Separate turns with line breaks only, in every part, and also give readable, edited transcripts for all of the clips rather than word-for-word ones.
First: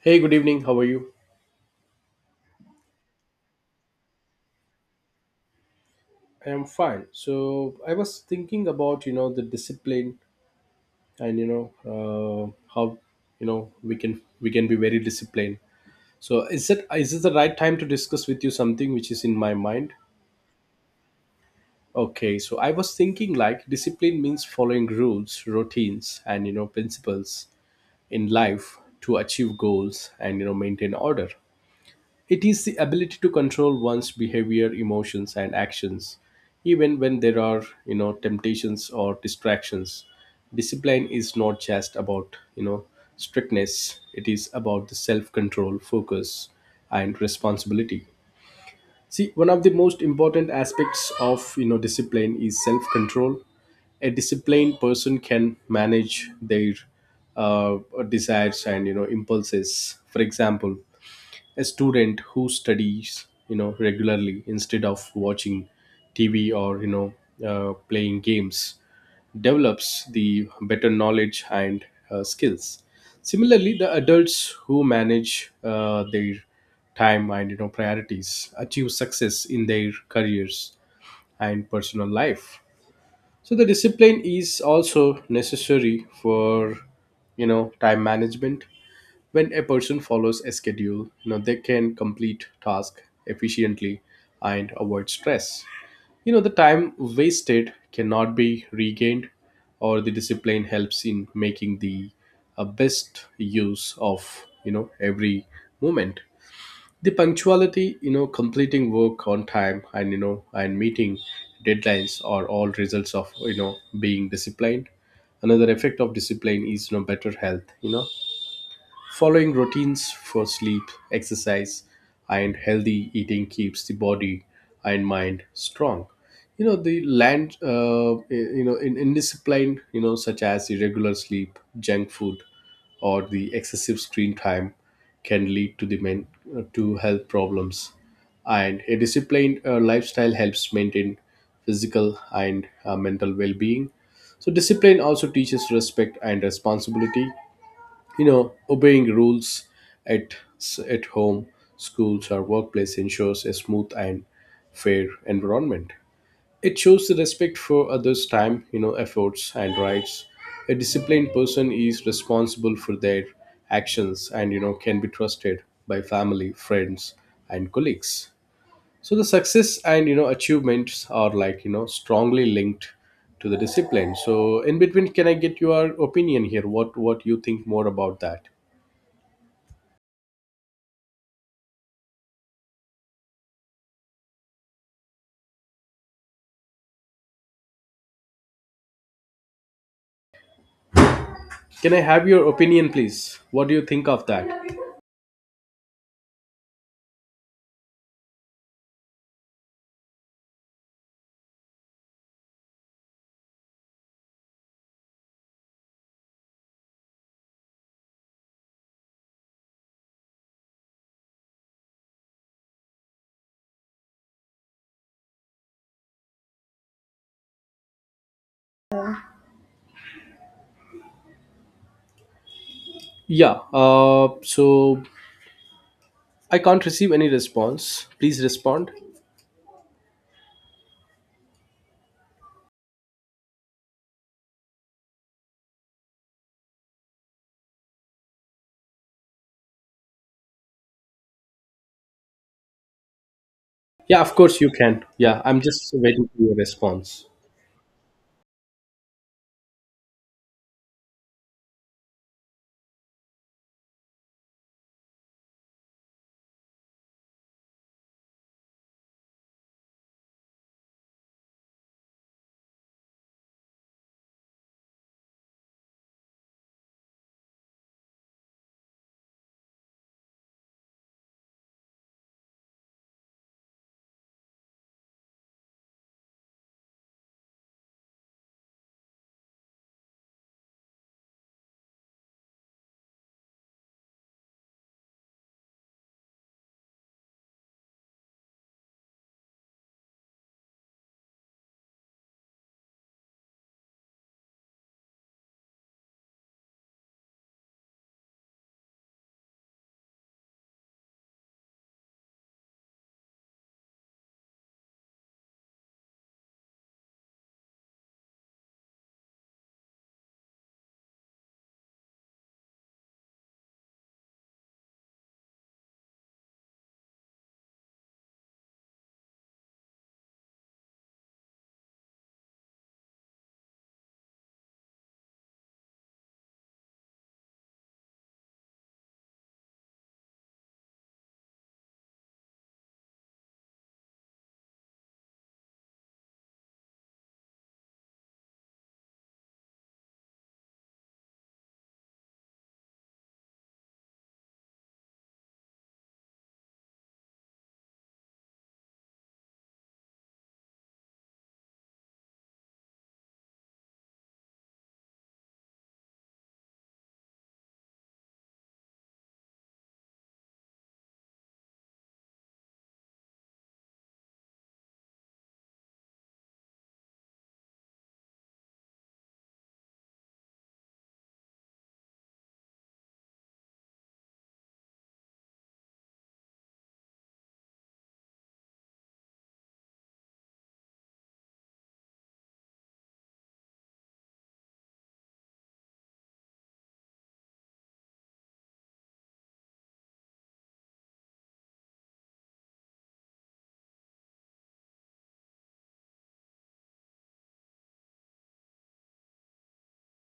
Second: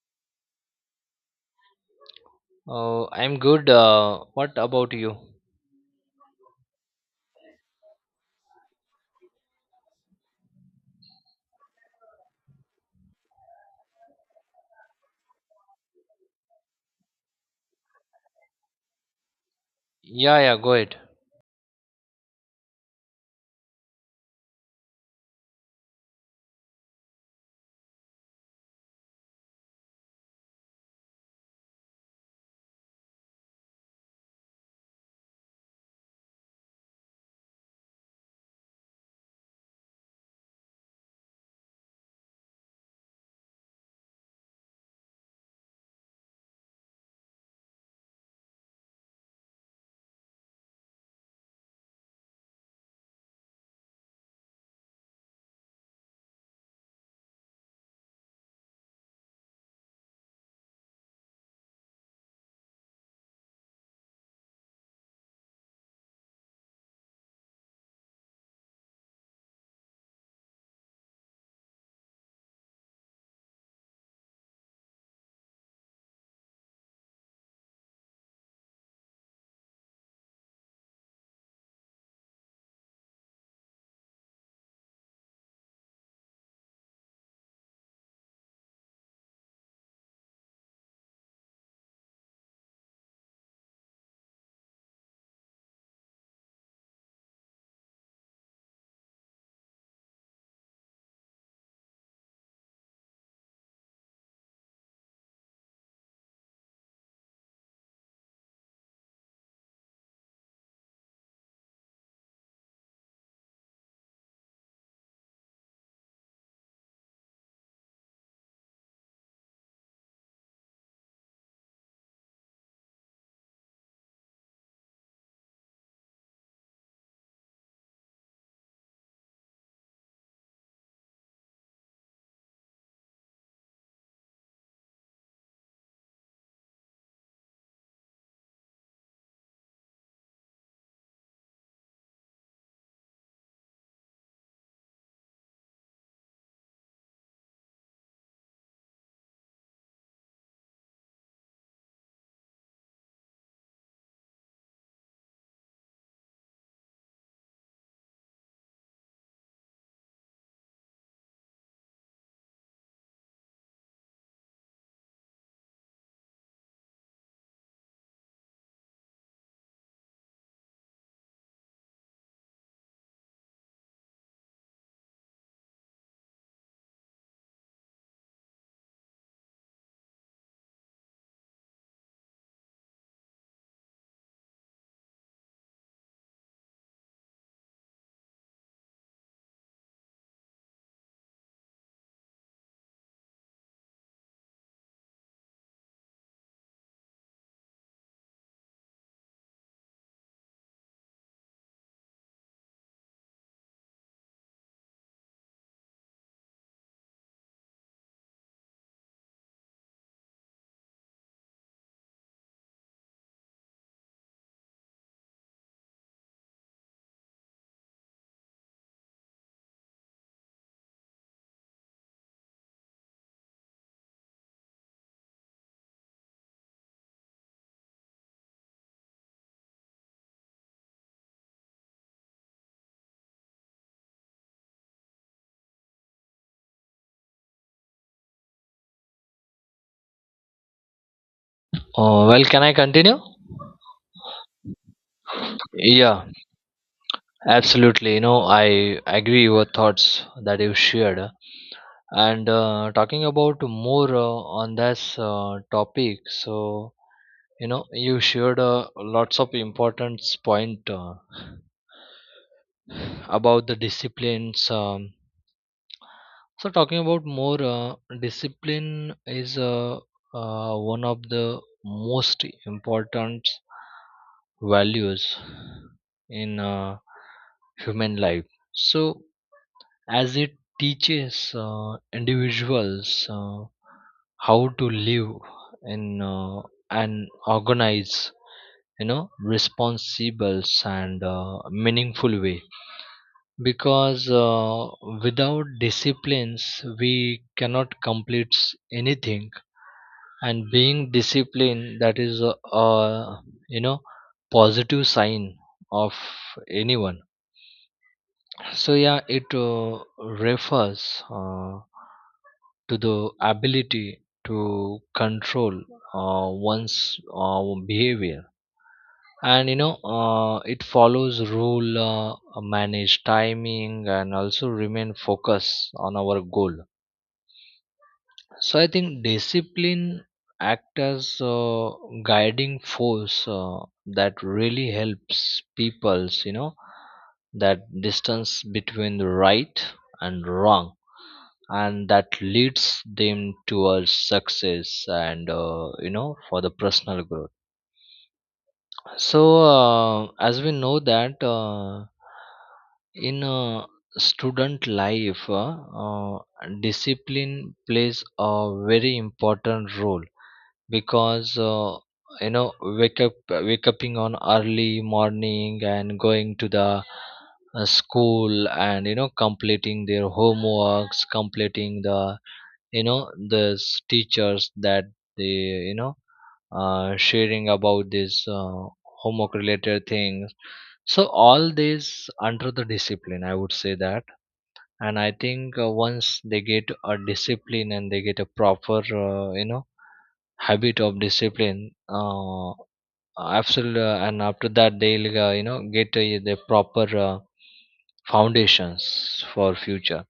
Hey, good evening. How are you?
Oh, I'm good. What about you?
I am fine. So I was thinking about the discipline and uh, how we can be very disciplined. So is this the right time to discuss with you something which is in my mind?
Yeah, yeah, go ahead.
Okay, so I was thinking like discipline means following rules, routines, and principles in life to achieve goals and maintain order. It is the ability to control one's behavior, emotions, and actions, even when there are, temptations or distractions. Discipline is not just about, strictness. It is about the self-control, focus, and responsibility. See, one of the most important aspects of, discipline is self-control. A disciplined person can manage their uh, desires and, impulses. For example, a student who studies regularly instead of watching tv or playing games develops the better knowledge and skills. Similarly, the adults who manage their time and priorities achieve success in their careers and personal life. So the discipline is also necessary for time management. When a person follows a schedule, they can complete tasks efficiently and avoid stress. You know the time wasted cannot be regained, or the discipline helps in making the best use of every moment. The punctuality, completing work on time, and you know and meeting deadlines are all results of being disciplined. Another effect of discipline is better health. Following routines for sleep, exercise, and healthy eating keeps the body and mind strong. You know, the land, you know, in indiscipline, such as irregular sleep, junk food, or the excessive screen time can lead to health problems, and a disciplined lifestyle helps maintain physical and mental well-being. So discipline also teaches respect and responsibility. Obeying rules at at home, schools, or workplace ensures a smooth and fair environment. It shows the respect for others time, efforts, and rights. A disciplined person is responsible for their actions and can be trusted by family, friends, and colleagues. So the success and achievements are like strongly linked to the discipline. So in between, can I get your opinion here? What you think more about that? Can I have your opinion, please? What do you think of that? Yeah, so I can't receive any response. Please respond.
Oh, well, can I continue?
Yeah, of course you can. Yeah, I'm just
Yeah,
waiting for your response.
absolutely. You know, I agree your thoughts that you shared. And talking about more on this topic, so you know, you shared lots of important point about the disciplines. So talking about more discipline is one of the most important values in human life. So as it teaches individuals how to live in an organized, you know, responsible and meaningful way, because without disciplines we cannot complete anything, and being disciplined, that is a you know positive sign of anyone. So yeah, it refers to the ability to control one's behavior, and you know it follows rule, manage timing and also remain focused on our goal. So I think discipline act as a guiding force that really helps people's, you know, that distance between right and wrong, and that leads them towards success and you know for the personal growth. So, as we know that in student life, uh, discipline plays a very important role, because you know, wake upping on early morning and going to the school, and you know completing their homeworks, completing the you know the teachers that they you know sharing about these homework related things. So all these under the discipline, I would say that. And I think once they get a discipline and they get a proper you know habit of discipline, absolutely, and after that they'll you know get the proper foundations for future.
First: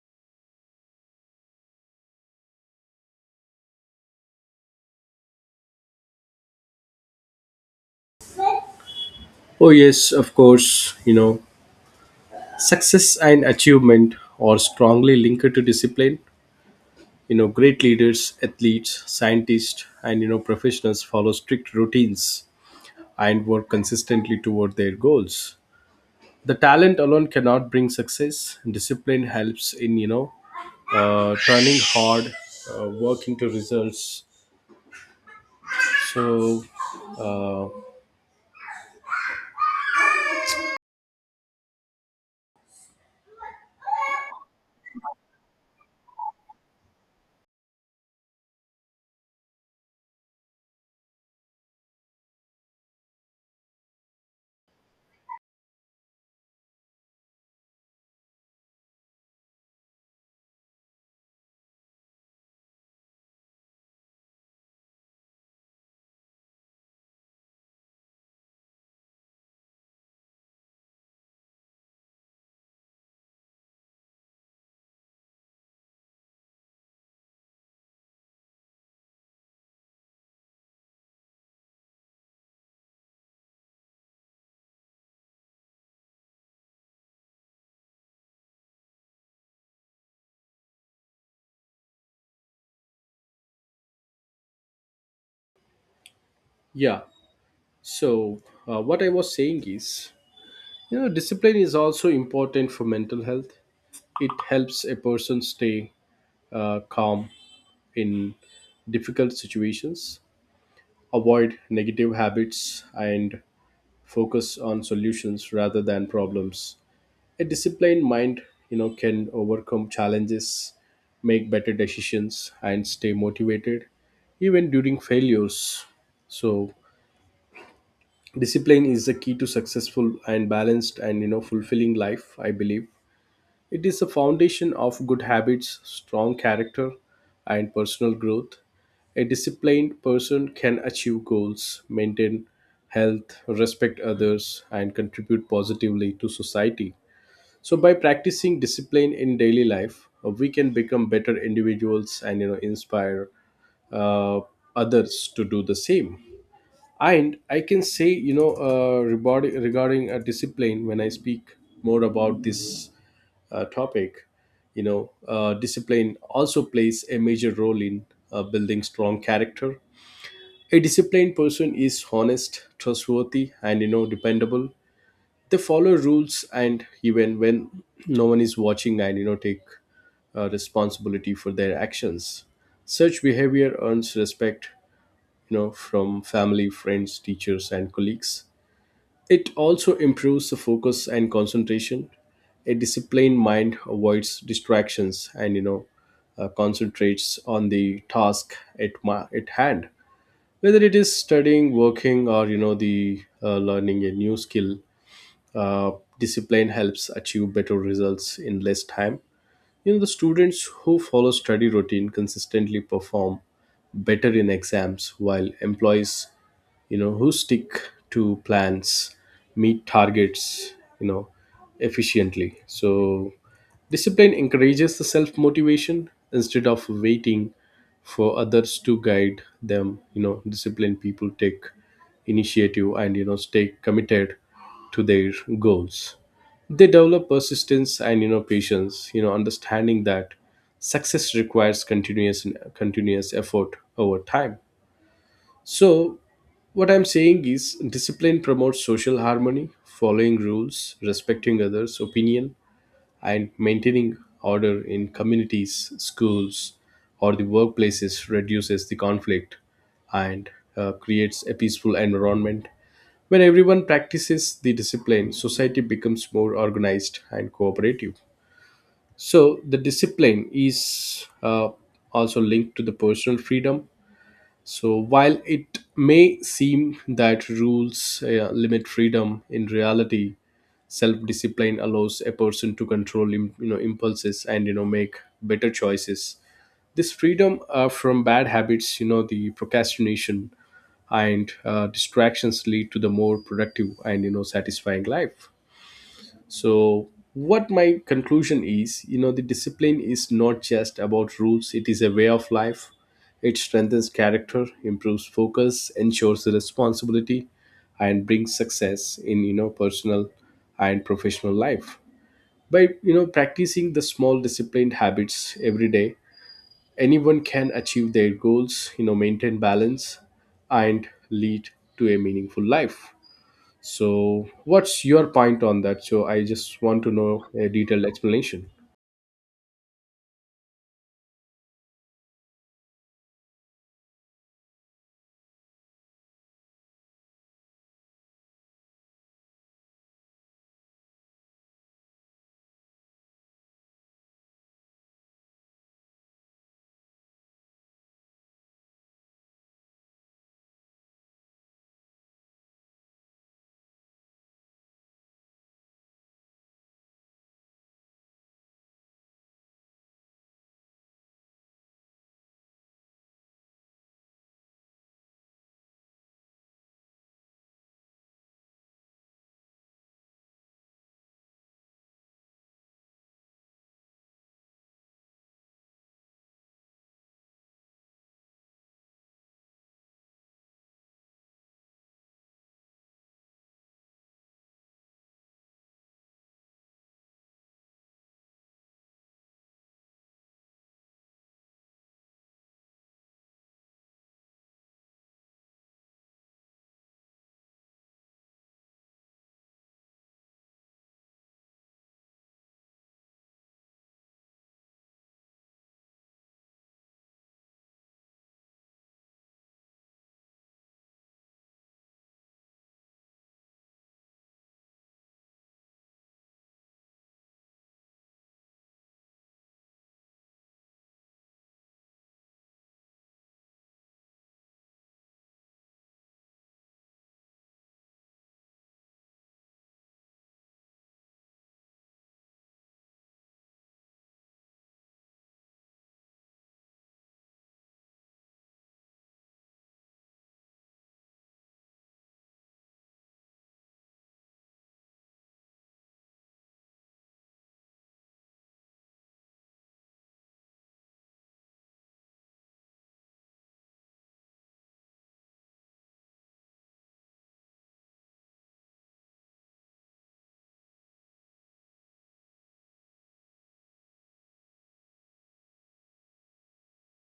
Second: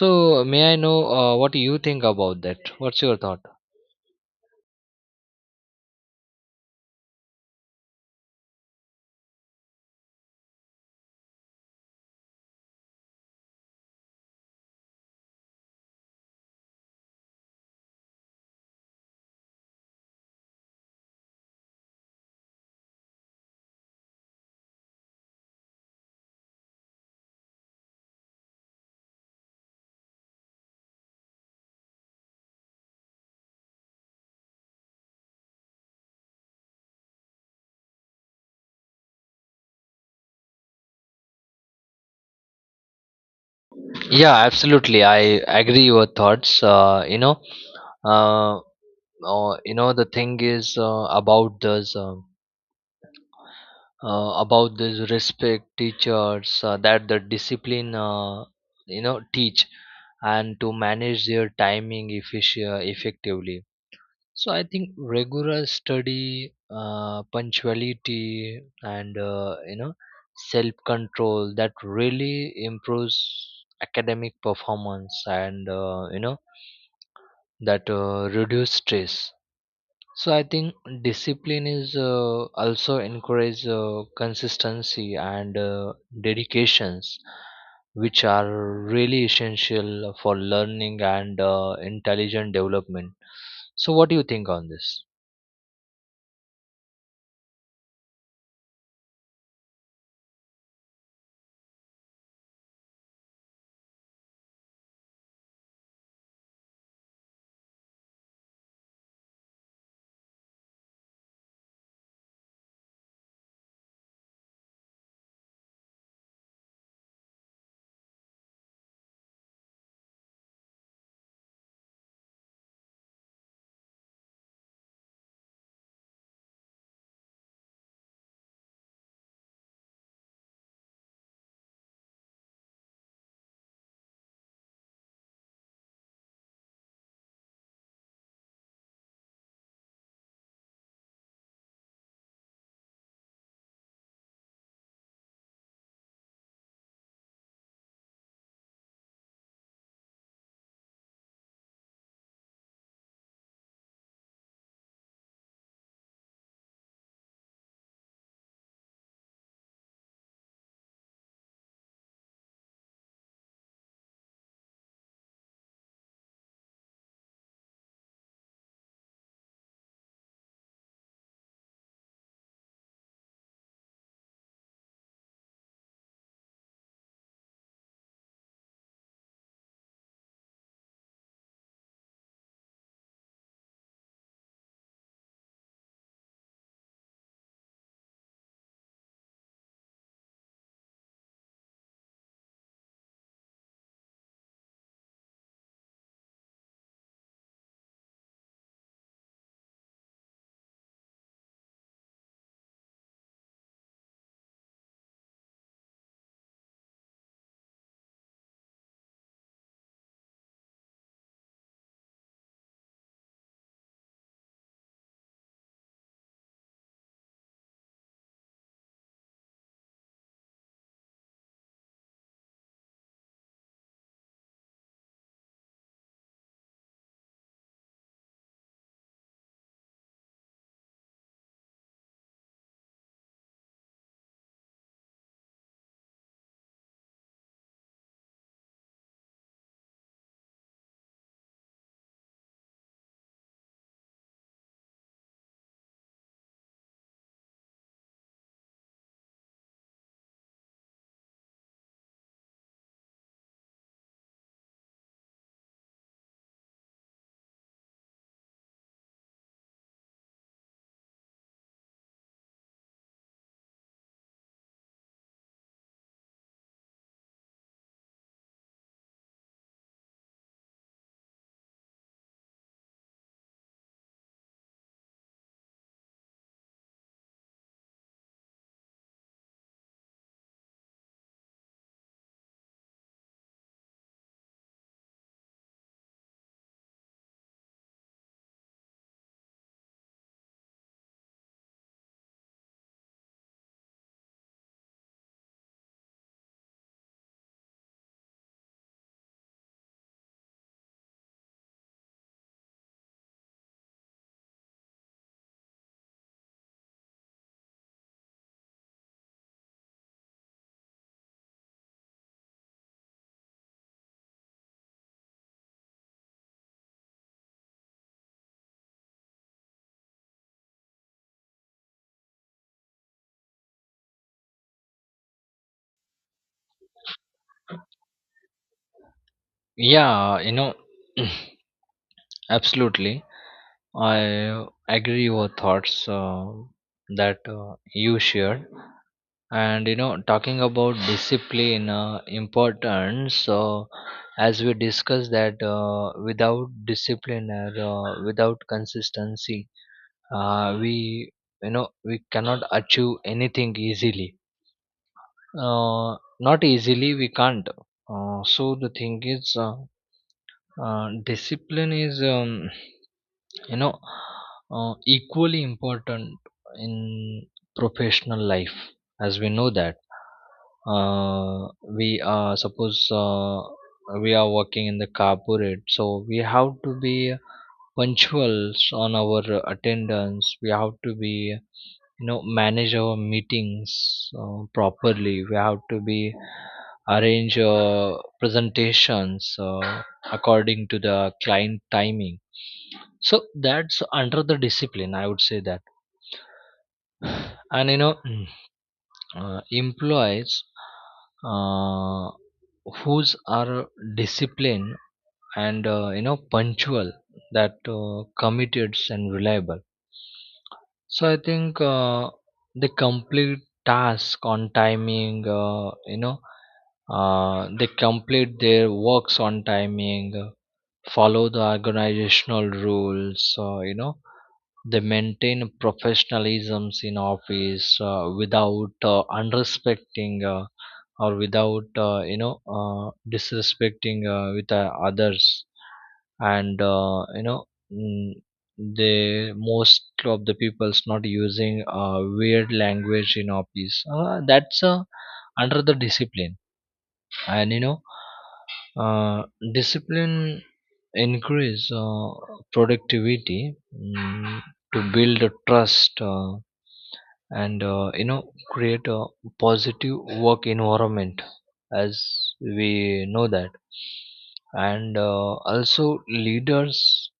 So may I know what you think about that, what's your thought?
Oh, yes, of course. Success and achievement are strongly linked to discipline. You know, great leaders, athletes, scientists, and professionals follow strict routines and work consistently toward their goals. The talent alone cannot bring success. Discipline helps in, turning hard, working to results. So, uh,
Yeah, absolutely. I agree your thoughts. You know, uh, you know the thing is about this respect teachers that the discipline you know teach and to manage their timing efficient effectively. So I think regular study, punctuality, and you know self-control that really improves academic performance, and you know that reduce stress. So I think discipline is also encourage consistency and dedications, which are really essential for learning and intelligent development. So what do you think on this?
yeah. So, what I was saying is, discipline is also important for mental health. It helps a person stay calm in difficult situations, avoid negative habits, and focus on solutions rather than problems. A disciplined mind can overcome challenges, make better decisions, and stay motivated even during failures. So discipline is the key to successful and balanced and fulfilling life, I believe. It is the foundation of good habits, strong character, and personal growth. A disciplined person can achieve goals, maintain health, respect others, and contribute positively to society. So by practicing discipline in daily life, we can become better individuals and inspire uh, others to do the same. And I can say regarding discipline, when I speak more about this topic, discipline also plays a major role in building strong character. A disciplined person is honest, trustworthy, and dependable. They follow rules and even when no one is watching, and take responsibility for their actions. Such behavior earns respect, from family, friends, teachers, and colleagues. It also improves the focus and concentration. A disciplined mind avoids distractions and concentrates on the task at hand, whether it is studying, working, or the learning a new skill. uh, Discipline helps achieve better results in less time. The students who follow study routine consistently perform better in exams, while employees, who stick to plans, meet targets, you know, efficiently. So, discipline encourages the self motivation instead of waiting for others to guide them. Disciplined people take initiative and, stay committed to their goals. They develop persistence and patience, understanding that success requires continuous effort over time. So what I'm saying is discipline promotes social harmony. Following rules, respecting others opinion, and maintaining order in communities, schools, or the workplaces reduces the conflict and creates a peaceful environment. When everyone practices the discipline, society becomes more organized and cooperative. So, the discipline is also linked to the personal freedom. So, while it may seem that rules limit freedom, in reality, self-discipline allows a person to control, impulses and make better choices. This freedom from bad habits, the procrastination and distractions lead to the more productive and satisfying life. So, what my conclusion is, the discipline is not just about rules, it is a way of life. It strengthens character, improves focus, ensures the responsibility, and brings success in, personal and professional life. By, practicing the small disciplined habits every day, anyone can achieve their goals, maintain balance, and lead to a meaningful life. So, what's your point on that? So, I just want to know a detailed explanation.
Yeah, you know, absolutely. I agree your thoughts that you shared, and you know, talking about discipline importance. As we discussed that without discipline or without consistency, we you know we cannot achieve anything easily. Not easily, we can't. So the thing is, discipline is. You know, equally important in professional life. As we know that uh, we are suppose we are working in the corporate, so we have to be punctuals on our attendance, we have to be, you know, manage our meetings properly, we have to be arrange presentations according to the client timing. So that's under the discipline, I would say that. And you know, employees uh, whose are disciplined and you know punctual, that committed and reliable. So I think they complete task on timing. You know, they complete their works on timing, follow the organizational rules. You know, they maintain professionalism in office without unrespecting or without you know disrespecting with others, and you know mm, they most of the people's not using weird language in office, that's under the discipline. And you know uh, discipline increase productivity, to build a trust, and you know create a positive work environment, as we know that. And also leaders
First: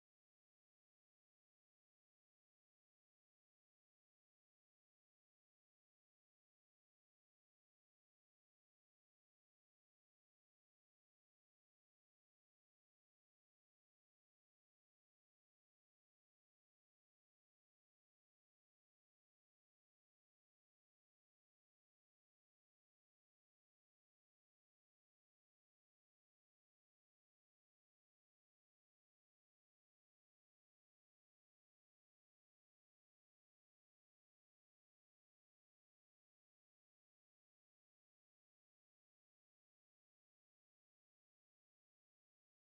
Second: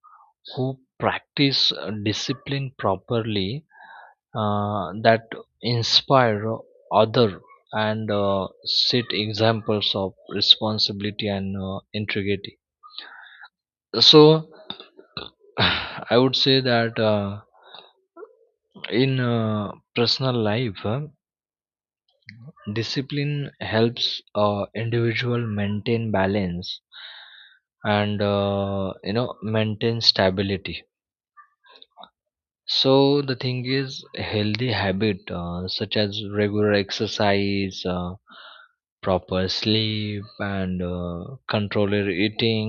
who practice discipline properly, that inspire other and set examples of responsibility and integrity. So I would say that in personal life, discipline helps individual maintain balance and you know maintain stability. So the thing is healthy habit such as regular exercise, proper sleep and controller eating,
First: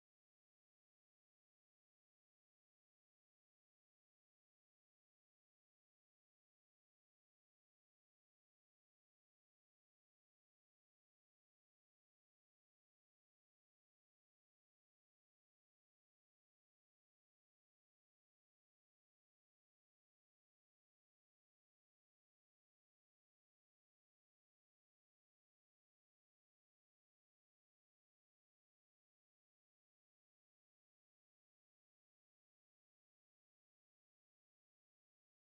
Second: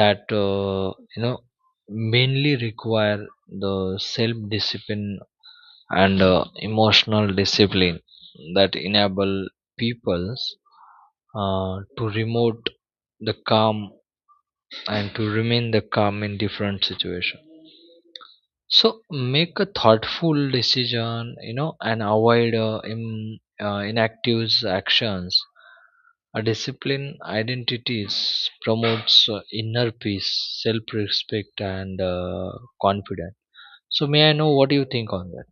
that you know mainly require the self discipline and emotional discipline, that enable peoples to remote the calm and to remain the calm in different situation. So make a thoughtful decision, you know, and avoid inactive actions. A disciplined identities promotes inner peace, self respect and confidence. So may I know what do you think on that?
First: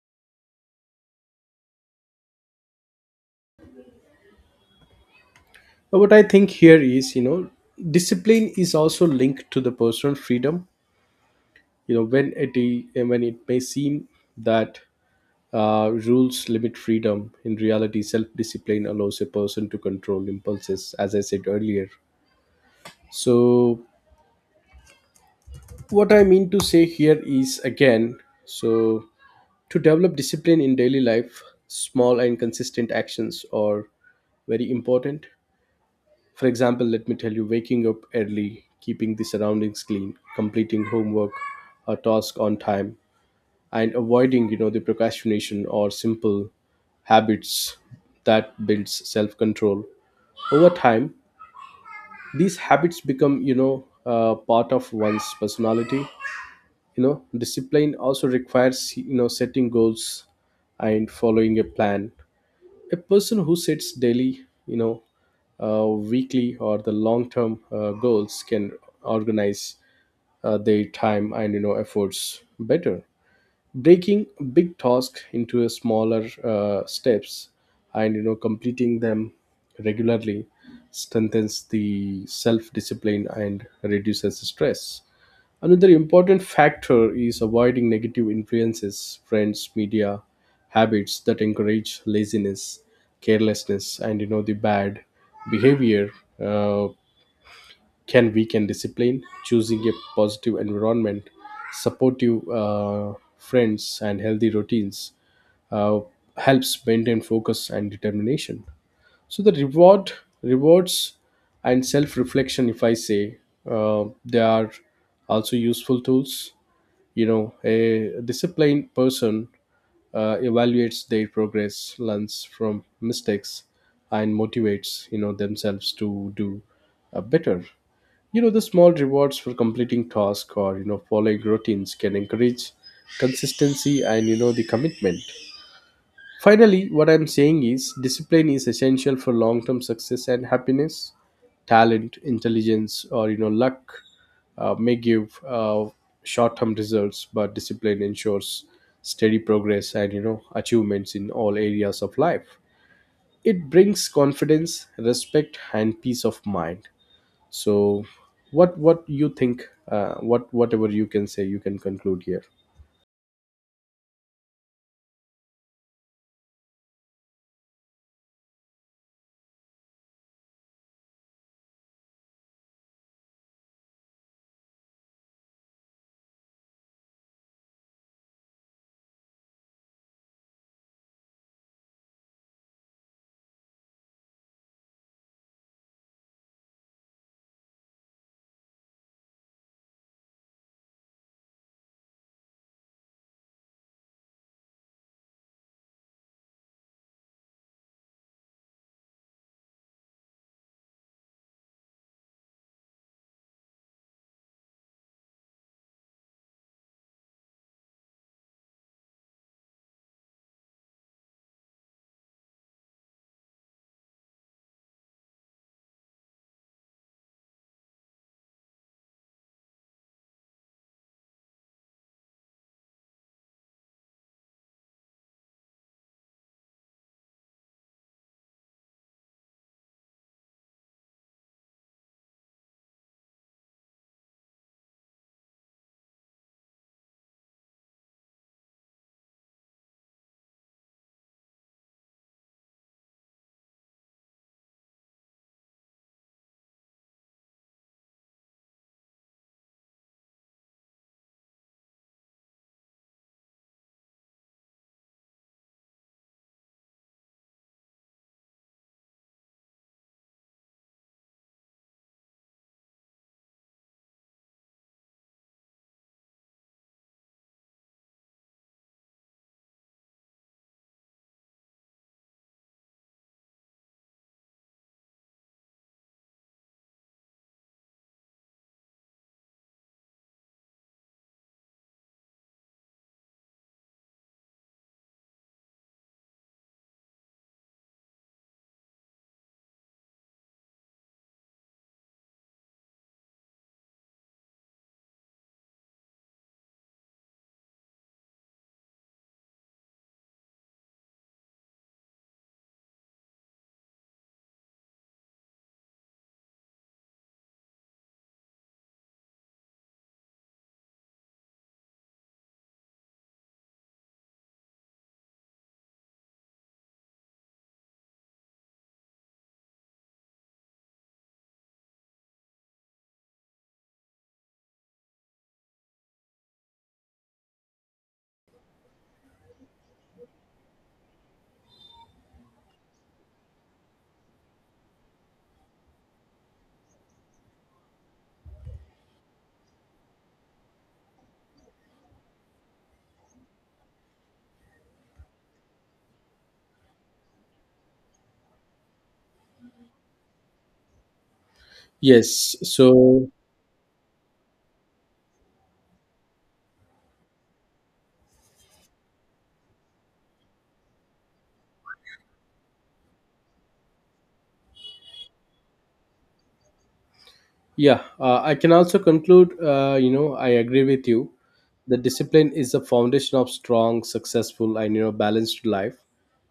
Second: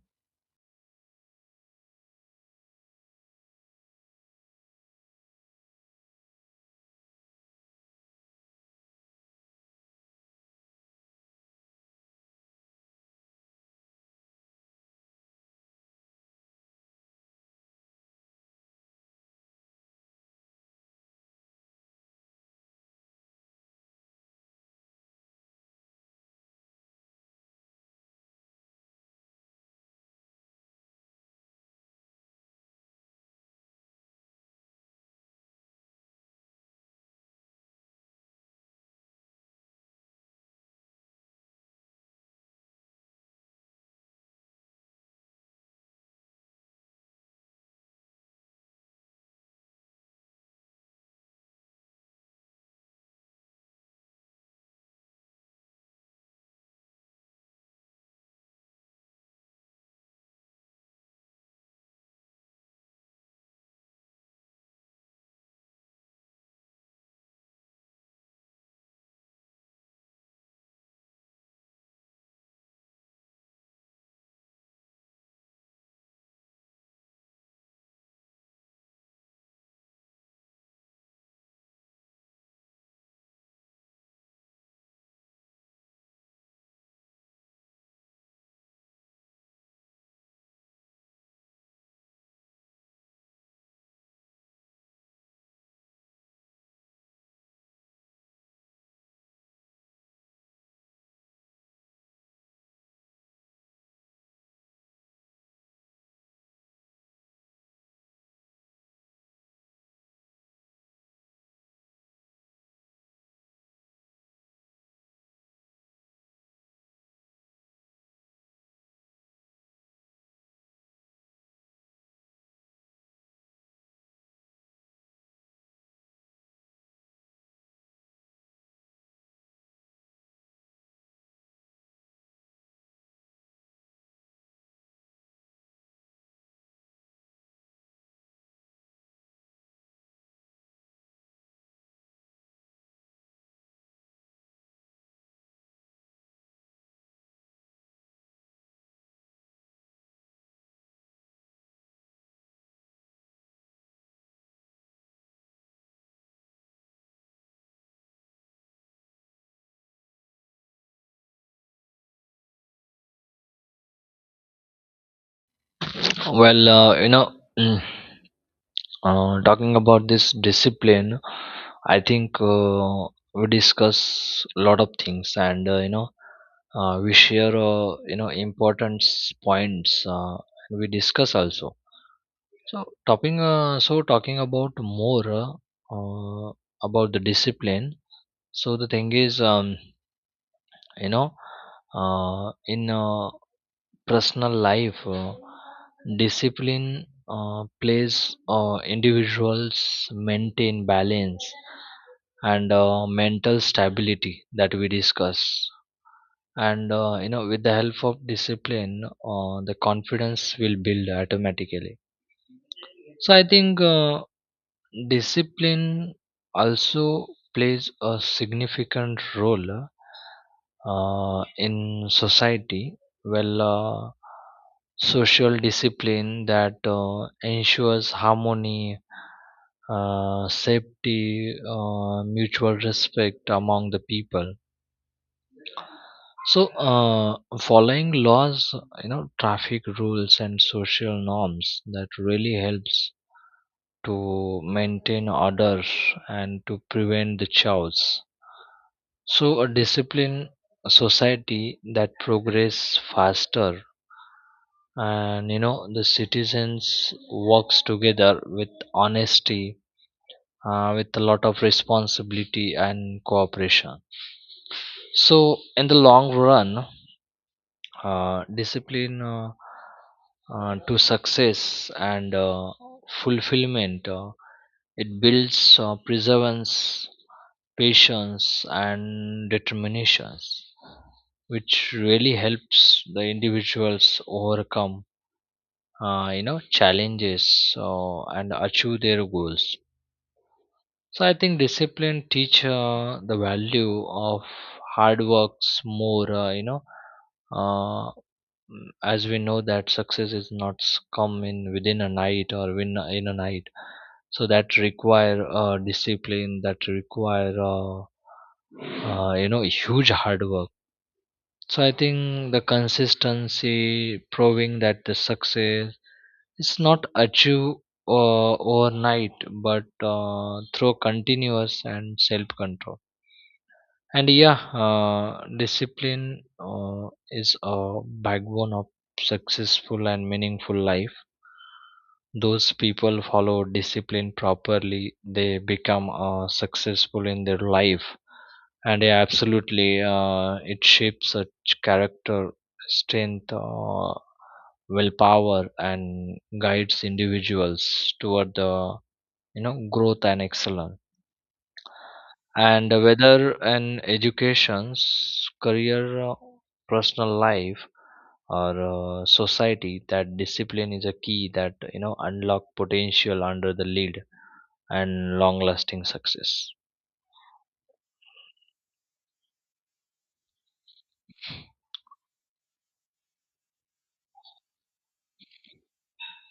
What I think here is, discipline is also linked to the personal freedom. When it may seem that rules limit freedom, in reality, self-discipline allows a person to control impulses, as I said earlier. So, what I mean to say here is again, so to develop discipline in daily life, small and consistent actions are very important. For example, let me tell you, waking up early, keeping the surroundings clean, completing homework or task on time, and avoiding, the procrastination or simple habits that builds self-control. Over time, these habits become, part of one's personality. Discipline also requires, setting goals and following a plan. A person who sets daily, you know weekly, or the long term goals can organize their time and efforts better. Breaking big tasks into a smaller steps and completing them regularly strengthens the self discipline and reduces stress. Another important factor is avoiding negative influences. Friends, media, habits that encourage laziness, carelessness, and the bad behavior uh, can weaken discipline. Choosing a positive environment, supportive friends, and healthy routines uh, helps maintain focus and determination. So the reward, rewards, and self-reflection, if I say, they are also useful tools. A disciplined person evaluates their progress, learns from mistakes, and motivates themselves to do better. The small rewards for completing tasks or following routines can encourage consistency and the commitment. Finally, what I'm saying is discipline is essential for long-term success and happiness. Talent, intelligence, or luck may give short-term results, but discipline ensures steady progress and achievements in all areas of life. It brings confidence, respect, and peace of mind. So, what you think? What whatever you can say, you can conclude here.
Well, you know, talking about this discipline, I think we discuss a lot of things, and you know, we share you know important points, and we discuss also. So talking about more uh, about the discipline. So the thing is, you know, in personal life, discipline plays individuals maintain balance and mental stability, that we discuss. And you know, with the help of discipline, the confidence will build automatically. So I think discipline also plays a significant role in society. Well, social discipline that ensures harmony, safety, mutual respect among the people. So, following laws, you know, traffic rules and social norms, that really helps to maintain order and to prevent the chaos. So, a disciplined society that progress faster, and you know the citizens works together with honesty, with a lot of responsibility and cooperation. So in the long run, discipline to success and fulfillment, it builds perseverance, patience and determinations, which really helps the individuals overcome you know challenges, and achieve their goals. So I think discipline teach the value of hard works more, you know uh, as we know that success is not come in within a night or win in a night. So that require discipline, that require you know huge hard work. So I think the consistency proving that the success is not achieved overnight, but through continuous and self control. And yeah, discipline uh, is a backbone of successful and meaningful life. Those people follow discipline properly, they become successful in their life. And yeah, absolutely. It shapes a character, strength, willpower, and guides individuals toward the you know growth and excellence.
Yes.
And
So,
whether an education's career, personal life, or society, that discipline is a key that you know unlock potential under the lead and long-lasting success.
yeah, I can also conclude, I agree with you. The discipline is the foundation of strong, successful, and, balanced life.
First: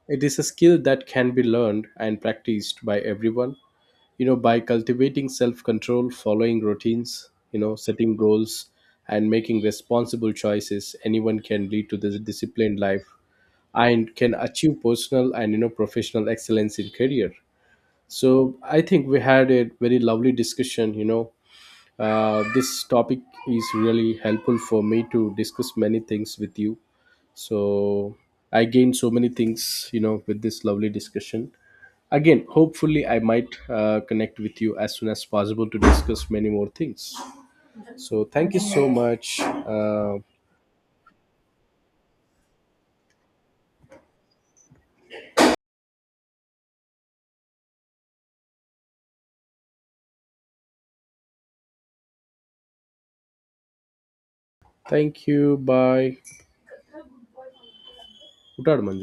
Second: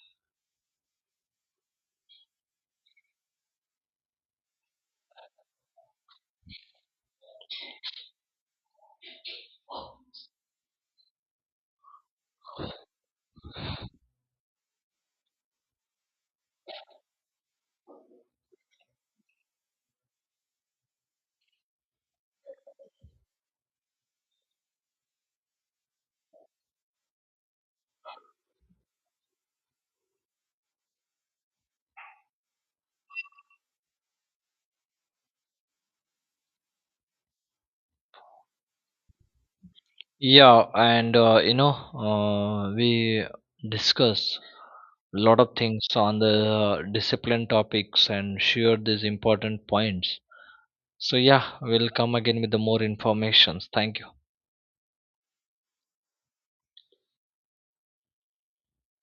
It is a skill that can be learned and practiced by everyone, by cultivating self control, following routines, setting goals, and making responsible choices. Anyone can lead to this disciplined life and can achieve personal and, professional excellence in career. So I think we had a very lovely discussion, this topic is really helpful for me to discuss many things with you. So I gained so many things, with this lovely discussion. Again, hopefully, I might connect with you as soon as possible to discuss many more things. So thank you so much.
Yeah, and you know, we discuss a lot of things on the discipline topics and share these important points. So yeah, we'll come again with the more informations. Thank you.
Thank you. Bye. Utarman.